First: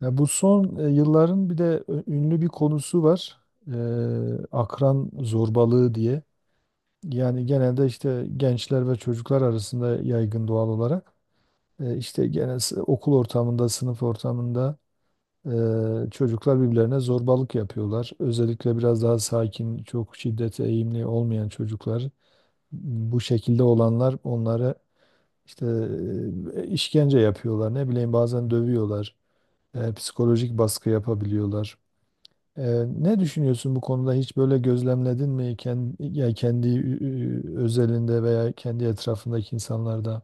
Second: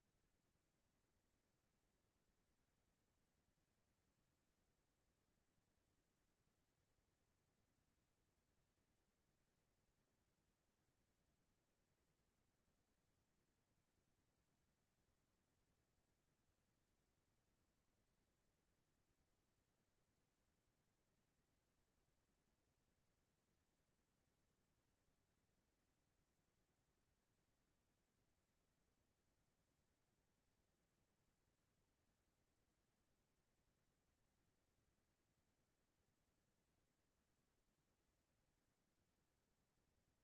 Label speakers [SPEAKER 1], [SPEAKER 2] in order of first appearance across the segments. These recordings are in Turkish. [SPEAKER 1] Ya bu son yılların bir de ünlü bir konusu var. Akran zorbalığı diye. Yani genelde işte gençler ve çocuklar arasında yaygın doğal olarak. İşte okul ortamında, sınıf ortamında, çocuklar birbirlerine zorbalık yapıyorlar. Özellikle biraz daha sakin, çok şiddete eğimli olmayan çocuklar. Bu şekilde olanlar onlara işte işkence yapıyorlar. Ne bileyim bazen dövüyorlar. Psikolojik baskı yapabiliyorlar. Ee, Ne düşünüyorsun bu konuda? Hiç böyle gözlemledin mi kendi, ya kendi özelinde veya kendi etrafındaki insanlarda?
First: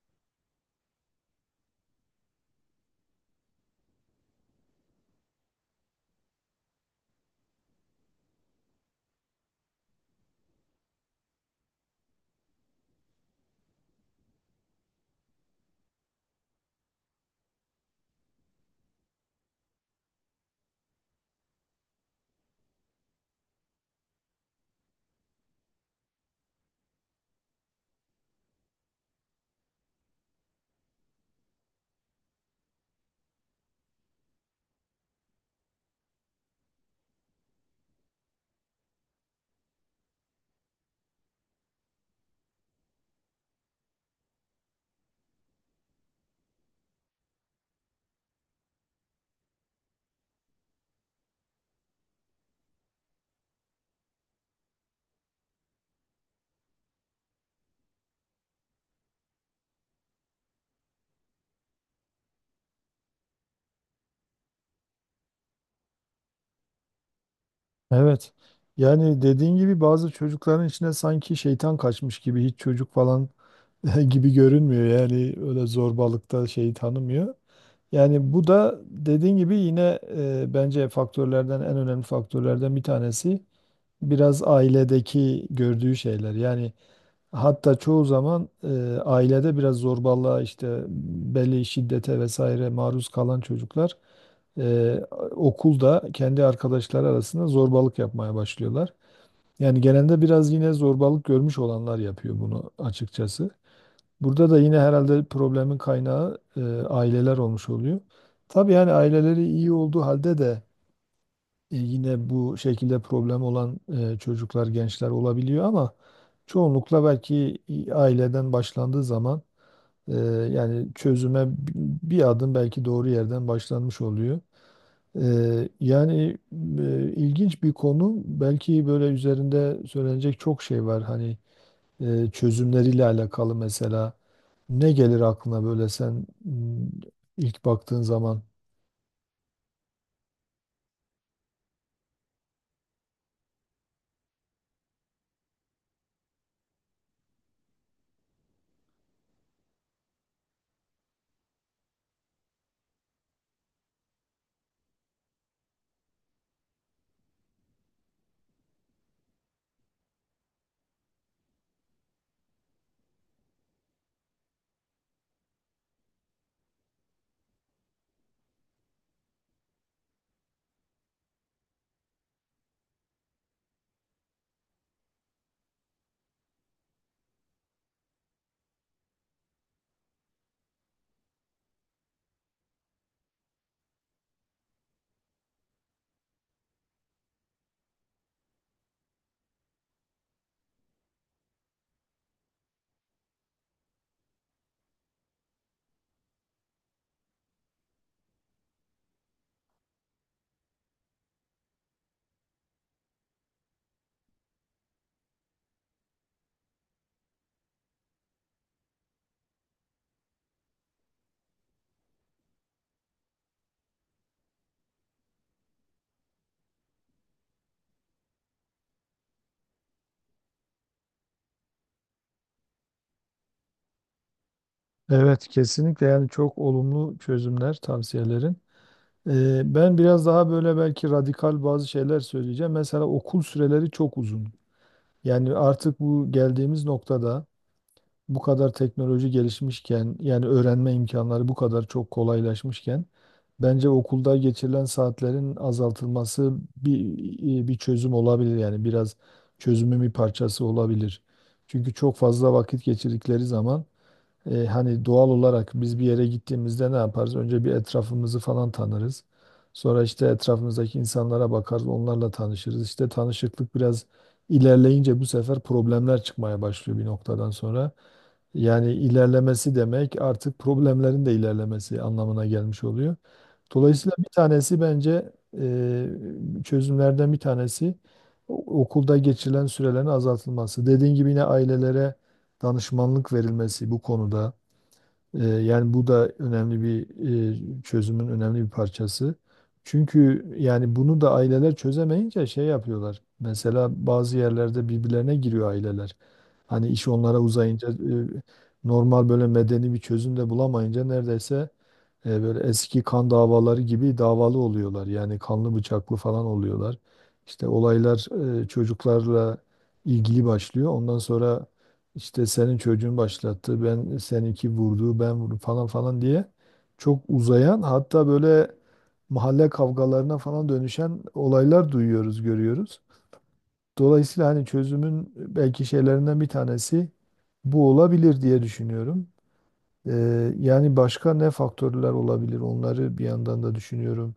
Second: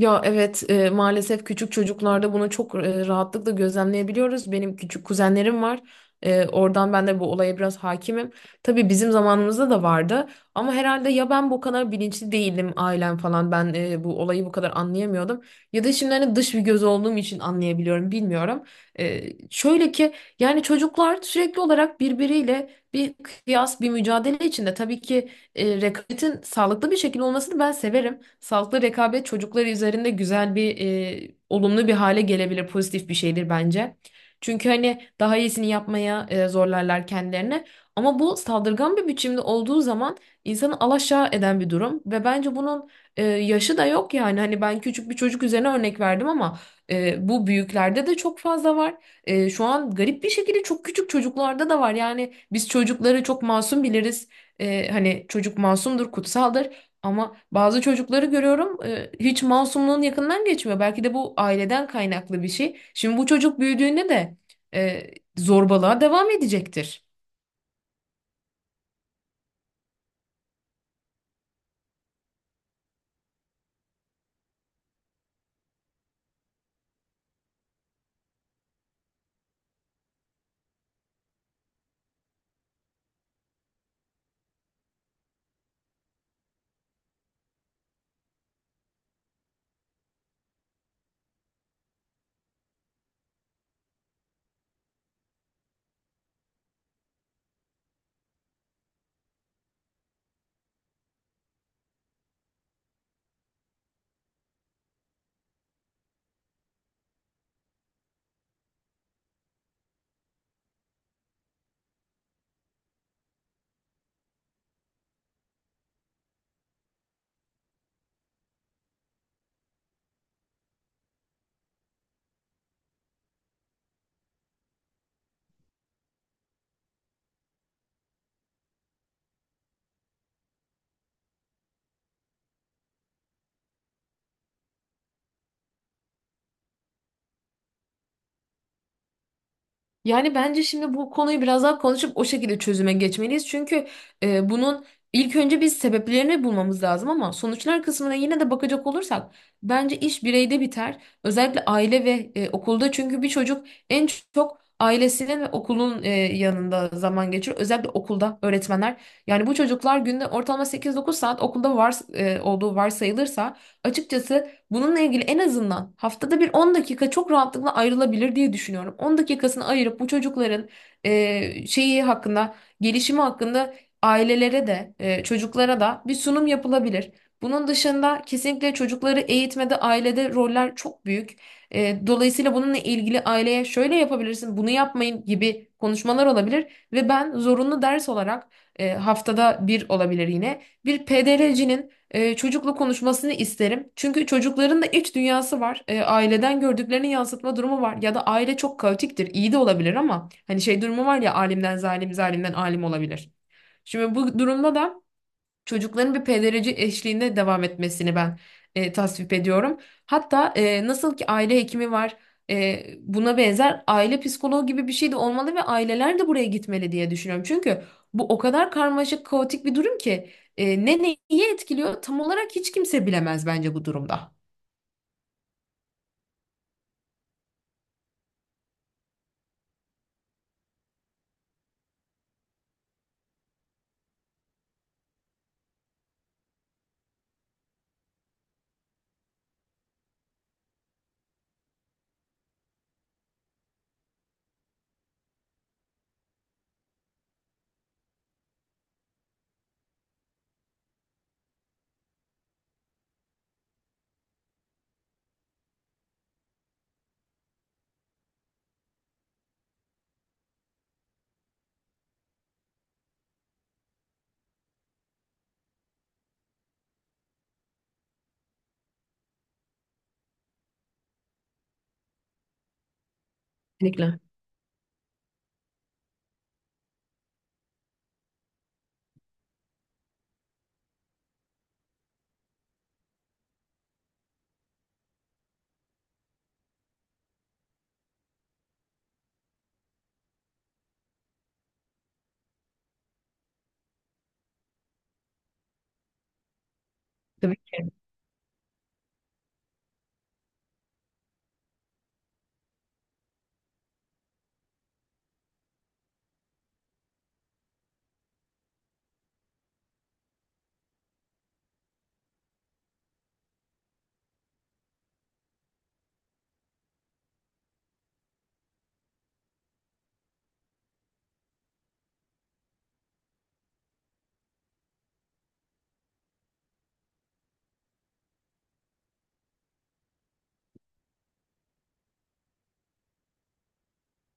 [SPEAKER 2] Ya evet maalesef küçük çocuklarda bunu çok rahatlıkla gözlemleyebiliyoruz. Benim küçük kuzenlerim var. Oradan ben de bu olaya biraz hakimim. Tabii bizim zamanımızda da vardı. Ama herhalde ya ben bu kadar bilinçli değilim ailem falan. Ben bu olayı bu kadar anlayamıyordum. Ya da şimdi hani dış bir göz olduğum için anlayabiliyorum bilmiyorum. E, Şöyle ki yani çocuklar sürekli olarak birbiriyle bir kıyas bir mücadele içinde. Tabii ki rekabetin sağlıklı bir şekilde olmasını ben severim. Sağlıklı rekabet çocukları üzerinde güzel bir olumlu bir hale gelebilir, pozitif bir şeydir bence. Çünkü hani daha iyisini yapmaya zorlarlar kendilerini. Ama bu saldırgan bir biçimde olduğu zaman insanı alaşağı eden bir durum ve bence bunun yaşı da yok yani. Hani ben küçük bir çocuk üzerine örnek verdim ama bu büyüklerde de çok fazla var. Şu an garip bir şekilde çok küçük çocuklarda da var. Yani biz çocukları çok masum biliriz. Hani çocuk masumdur, kutsaldır ama bazı çocukları görüyorum hiç masumluğun yakından geçmiyor. Belki de bu aileden kaynaklı bir şey. Şimdi bu çocuk büyüdüğünde de e, zorbalığa devam edecektir.
[SPEAKER 1] Evet. Yani dediğin gibi bazı çocukların içine sanki şeytan kaçmış gibi hiç çocuk falan gibi görünmüyor. Yani öyle zorbalıkta şeyi tanımıyor. Yani bu da dediğin gibi yine bence faktörlerden en önemli faktörlerden bir tanesi biraz ailedeki gördüğü şeyler. Yani hatta çoğu zaman ailede biraz zorbalığa işte belli şiddete vesaire maruz kalan çocuklar e, okulda kendi arkadaşları arasında zorbalık yapmaya başlıyorlar. Yani genelde biraz yine zorbalık görmüş olanlar yapıyor bunu açıkçası. Burada da yine herhalde problemin kaynağı aileler olmuş oluyor. Tabii yani aileleri iyi olduğu halde de yine bu şekilde problem olan çocuklar, gençler olabiliyor ama çoğunlukla belki aileden başlandığı zaman e, yani bir adım belki doğru yerden başlanmış oluyor. Yani ilginç bir konu. Belki böyle üzerinde söylenecek çok şey var. Hani çözümleriyle alakalı mesela. Ne gelir aklına böyle sen ilk baktığın zaman?
[SPEAKER 2] Yani bence şimdi bu konuyu biraz daha konuşup o şekilde çözüme geçmeliyiz. Çünkü bunun ilk önce biz sebeplerini bulmamız lazım ama sonuçlar kısmına yine de bakacak olursak bence iş bireyde biter. Özellikle aile ve okulda çünkü bir çocuk en çok ailesinin ve okulun yanında zaman geçirir. Özellikle okulda öğretmenler. Yani bu çocuklar günde ortalama 8-9 saat okulda var olduğu varsayılırsa açıkçası bununla ilgili en azından haftada bir 10 dakika çok rahatlıkla ayrılabilir diye düşünüyorum. 10 dakikasını ayırıp bu çocukların şeyi hakkında, gelişimi hakkında ailelere de, çocuklara da bir sunum yapılabilir. Bunun dışında kesinlikle çocukları eğitmede, ailede roller çok büyük. Dolayısıyla bununla ilgili aileye şöyle yapabilirsin, bunu yapmayın gibi konuşmalar olabilir ve ben zorunlu ders olarak haftada bir olabilir yine bir PDRC'nin çocukla konuşmasını isterim. Çünkü çocukların da iç dünyası var. Aileden gördüklerini yansıtma durumu var. Ya da aile çok kaotiktir. İyi de olabilir ama hani şey durumu var ya alimden zalim, zalimden alim olabilir. Şimdi bu durumda da çocukların bir pedagoji eşliğinde devam etmesini ben tasvip ediyorum. Hatta nasıl ki aile hekimi var, buna benzer aile psikoloğu gibi bir şey de olmalı ve aileler de buraya gitmeli diye düşünüyorum. Çünkü bu o kadar karmaşık, kaotik bir durum ki ne neyi etkiliyor tam olarak hiç kimse bilemez bence bu durumda.
[SPEAKER 1] Evet, kesinlikle yani çok olumlu çözümler, tavsiyelerin. Ben biraz daha böyle belki radikal bazı şeyler söyleyeceğim. Mesela okul süreleri çok uzun. Yani artık bu geldiğimiz noktada bu kadar teknoloji gelişmişken yani öğrenme imkanları bu kadar çok kolaylaşmışken bence okulda geçirilen saatlerin azaltılması bir çözüm olabilir yani biraz çözümün bir parçası olabilir. Çünkü çok fazla vakit geçirdikleri zaman hani doğal olarak biz bir yere gittiğimizde ne yaparız? Önce bir etrafımızı falan tanırız. Sonra işte etrafımızdaki insanlara bakarız, onlarla tanışırız. İşte tanışıklık biraz ilerleyince bu sefer problemler çıkmaya başlıyor bir noktadan sonra. Yani ilerlemesi demek artık problemlerin de ilerlemesi anlamına gelmiş oluyor. Dolayısıyla
[SPEAKER 2] Kesinlikle.
[SPEAKER 1] bir tanesi bence e, çözümlerden bir tanesi okulda geçirilen sürelerin azaltılması. Dediğin gibi yine ailelere danışmanlık verilmesi bu konuda. Yani bu da önemli bir çözümün önemli bir parçası. Çünkü yani bunu da aileler çözemeyince şey yapıyorlar. Mesela bazı yerlerde birbirlerine giriyor aileler. Hani iş onlara
[SPEAKER 2] Tabii.
[SPEAKER 1] uzayınca normal böyle medeni bir çözüm de bulamayınca neredeyse böyle eski kan davaları gibi davalı oluyorlar. Yani kanlı bıçaklı falan oluyorlar. İşte olaylar çocuklarla ilgili başlıyor. Ondan sonra işte senin çocuğun başlattı, ben seninki vurdu, ben vurdum falan falan diye çok uzayan hatta böyle mahalle kavgalarına falan dönüşen olaylar duyuyoruz, görüyoruz. Dolayısıyla hani çözümün belki şeylerinden bir tanesi bu olabilir diye düşünüyorum. Yani başka ne faktörler olabilir? Onları bir yandan da düşünüyorum.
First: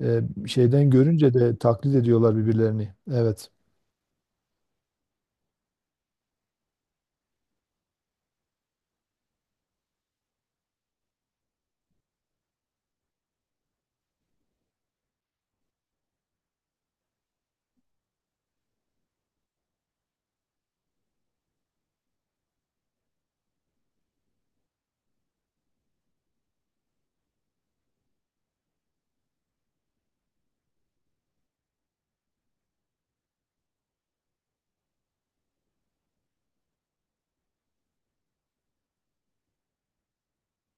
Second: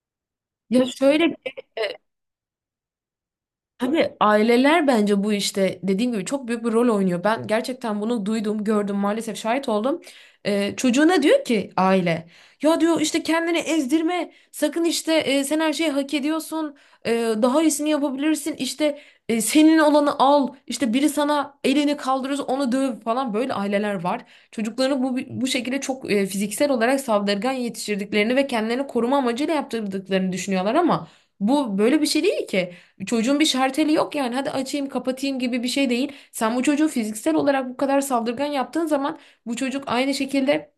[SPEAKER 2] Ya
[SPEAKER 1] Şeyden görünce
[SPEAKER 2] şöyle ki,
[SPEAKER 1] de taklit ediyorlar birbirlerini. Evet.
[SPEAKER 2] tabii aileler bence bu işte dediğim gibi çok büyük bir rol oynuyor. Ben gerçekten bunu duydum, gördüm, maalesef şahit oldum. Çocuğuna diyor ki aile, ya diyor işte kendini ezdirme, sakın işte sen her şeyi hak ediyorsun, e, daha iyisini yapabilirsin, işte senin olanı al, işte biri sana elini kaldırır, onu döv falan böyle aileler var. Çocuklarını bu şekilde çok fiziksel olarak saldırgan yetiştirdiklerini ve kendilerini koruma amacıyla yaptırdıklarını düşünüyorlar ama bu böyle bir şey değil ki. Çocuğun bir şarteli yok yani hadi açayım kapatayım gibi bir şey değil. Sen bu çocuğu fiziksel olarak bu kadar saldırgan yaptığın zaman bu çocuk aynı şekilde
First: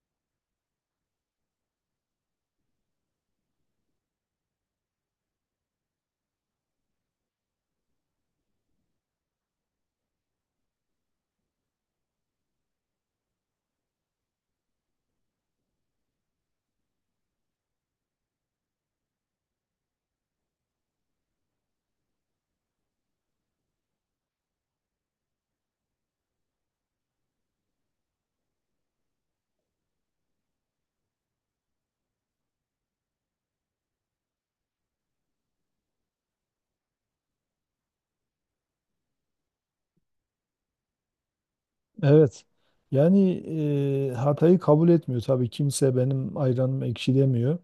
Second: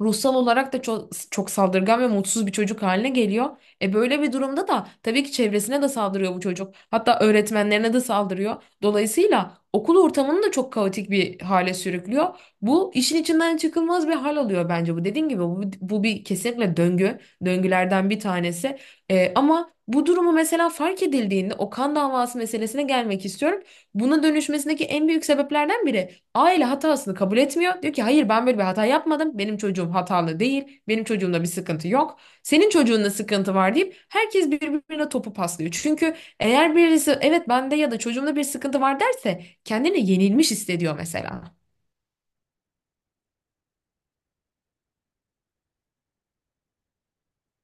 [SPEAKER 2] ruhsal olarak da çok, çok saldırgan ve mutsuz bir çocuk haline geliyor. E böyle bir durumda da tabii ki çevresine de saldırıyor bu çocuk. Hatta öğretmenlerine de saldırıyor. Dolayısıyla okul ortamını da çok kaotik bir hale sürüklüyor. Bu işin içinden çıkılmaz bir hal alıyor bence bu. Dediğim gibi bu, bu bir kesinlikle döngü. Döngülerden bir tanesi. Ama bu durumu mesela fark edildiğinde o kan davası meselesine gelmek istiyorum. Buna dönüşmesindeki en büyük sebeplerden biri aile hatasını kabul etmiyor. Diyor ki hayır ben böyle bir hata yapmadım. Benim çocuğum hatalı değil. Benim çocuğumda bir sıkıntı yok. Senin çocuğunda sıkıntı var deyip herkes birbirine topu paslıyor. Çünkü eğer birisi evet bende ya da çocuğumda bir sıkıntı var derse kendini yenilmiş hissediyor mesela.
[SPEAKER 1] Evet. Yani hatayı kabul etmiyor. Tabii kimse benim ayranım ekşi demiyor.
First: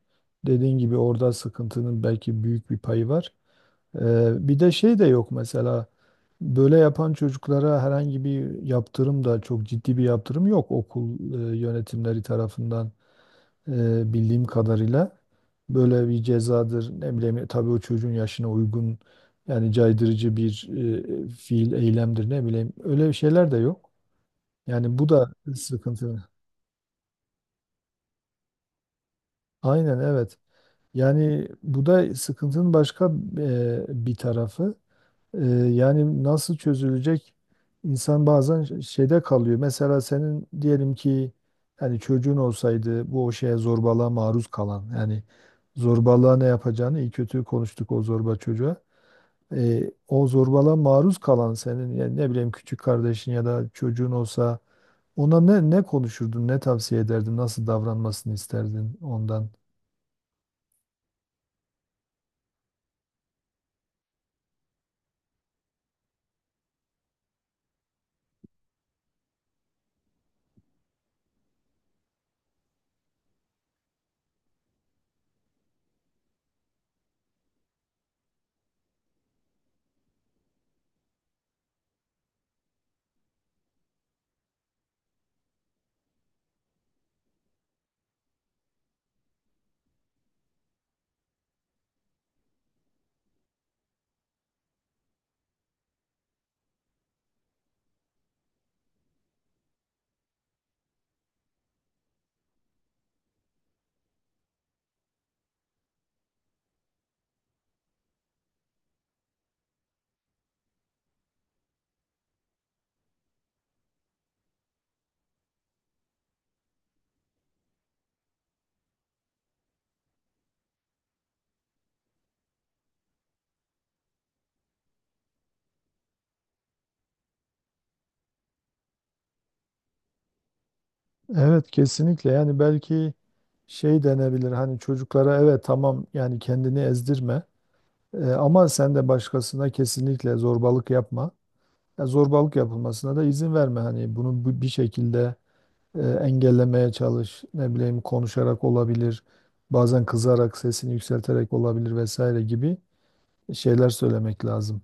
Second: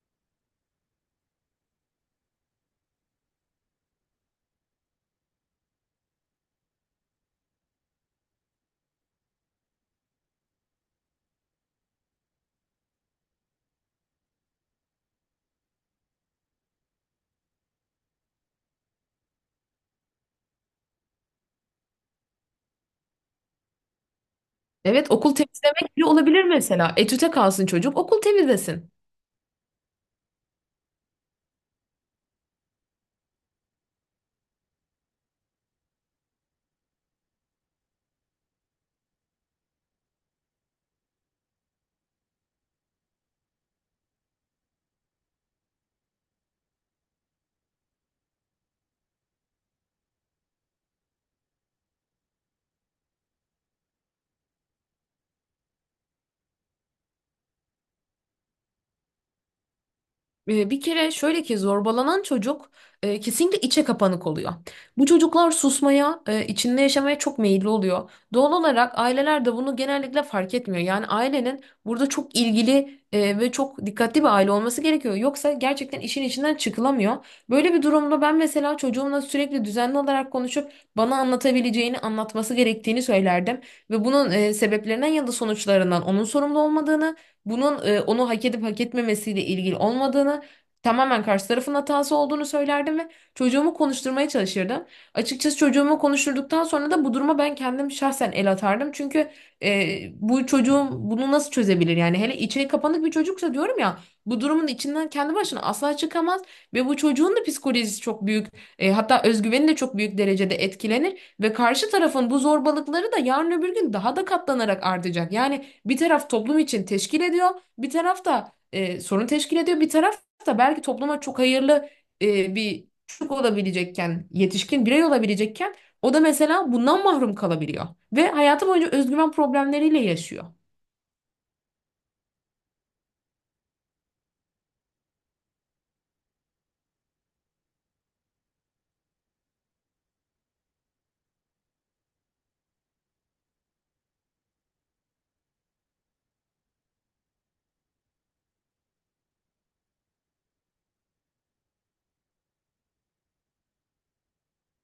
[SPEAKER 1] Dediğin gibi orada sıkıntının belki büyük bir payı var. Bir de şey de yok mesela. Böyle yapan çocuklara herhangi bir yaptırım da çok ciddi bir yaptırım yok okul yönetimleri tarafından. Bildiğim kadarıyla böyle bir cezadır. Ne bileyim tabii o çocuğun yaşına uygun yani caydırıcı bir fiil, eylemdir ne bileyim. Öyle şeyler de yok. Yani bu
[SPEAKER 2] Evet
[SPEAKER 1] da
[SPEAKER 2] okul temizlemek bile
[SPEAKER 1] sıkıntı.
[SPEAKER 2] olabilir mesela. Etüte kalsın çocuk okul temizlesin.
[SPEAKER 1] Aynen evet. Yani bu da sıkıntının başka bir tarafı. Ee, Yani nasıl çözülecek? İnsan bazen şeyde kalıyor. Mesela senin diyelim ki yani çocuğun olsaydı bu o şeye zorbalığa maruz kalan yani zorbalığa ne yapacağını iyi kötü konuştuk o zorba çocuğa. O zorbalığa maruz kalan senin yani ne bileyim küçük kardeşin ya da çocuğun olsa ona ne konuşurdun, ne tavsiye ederdin, nasıl davranmasını isterdin ondan?
[SPEAKER 2] Bir kere şöyle ki zorbalanan çocuk kesinlikle içe kapanık oluyor. Bu çocuklar susmaya, içinde yaşamaya çok meyilli oluyor. Doğal olarak aileler de bunu genellikle fark etmiyor. Yani ailenin burada çok ilgili ve çok dikkatli bir aile olması gerekiyor. Yoksa gerçekten işin içinden çıkılamıyor. Böyle bir durumda ben mesela çocuğumla sürekli düzenli olarak konuşup bana anlatabileceğini, anlatması gerektiğini söylerdim. Ve bunun sebeplerinden ya da sonuçlarından onun sorumlu olmadığını bunun onu hak edip hak etmemesiyle ilgili olmadığını, tamamen karşı tarafın hatası olduğunu söylerdim ve çocuğumu konuşturmaya çalışırdım. Açıkçası çocuğumu konuşturduktan sonra da bu duruma ben kendim şahsen el atardım. Çünkü bu çocuğum bunu nasıl çözebilir? Yani hele içe kapanık bir çocuksa diyorum ya bu durumun içinden kendi başına asla çıkamaz ve bu çocuğun da psikolojisi çok büyük hatta özgüveni de çok büyük derecede etkilenir ve karşı tarafın bu zorbalıkları da yarın öbür gün daha da katlanarak artacak. Yani bir taraf toplum için teşkil ediyor, bir taraf da sorun teşkil ediyor, bir taraf da belki topluma çok hayırlı bir çocuk olabilecekken, yetişkin birey olabilecekken o da mesela bundan mahrum kalabiliyor ve hayatı boyunca özgüven problemleriyle yaşıyor.
[SPEAKER 1] Evet, kesinlikle yani belki şey denebilir. Hani çocuklara evet tamam yani kendini ezdirme. Ama sen de başkasına kesinlikle zorbalık yapma. Ya zorbalık yapılmasına da izin verme. Hani bunu bir şekilde engellemeye çalış. Ne bileyim konuşarak olabilir. Bazen kızarak, sesini yükselterek olabilir vesaire gibi şeyler söylemek lazım.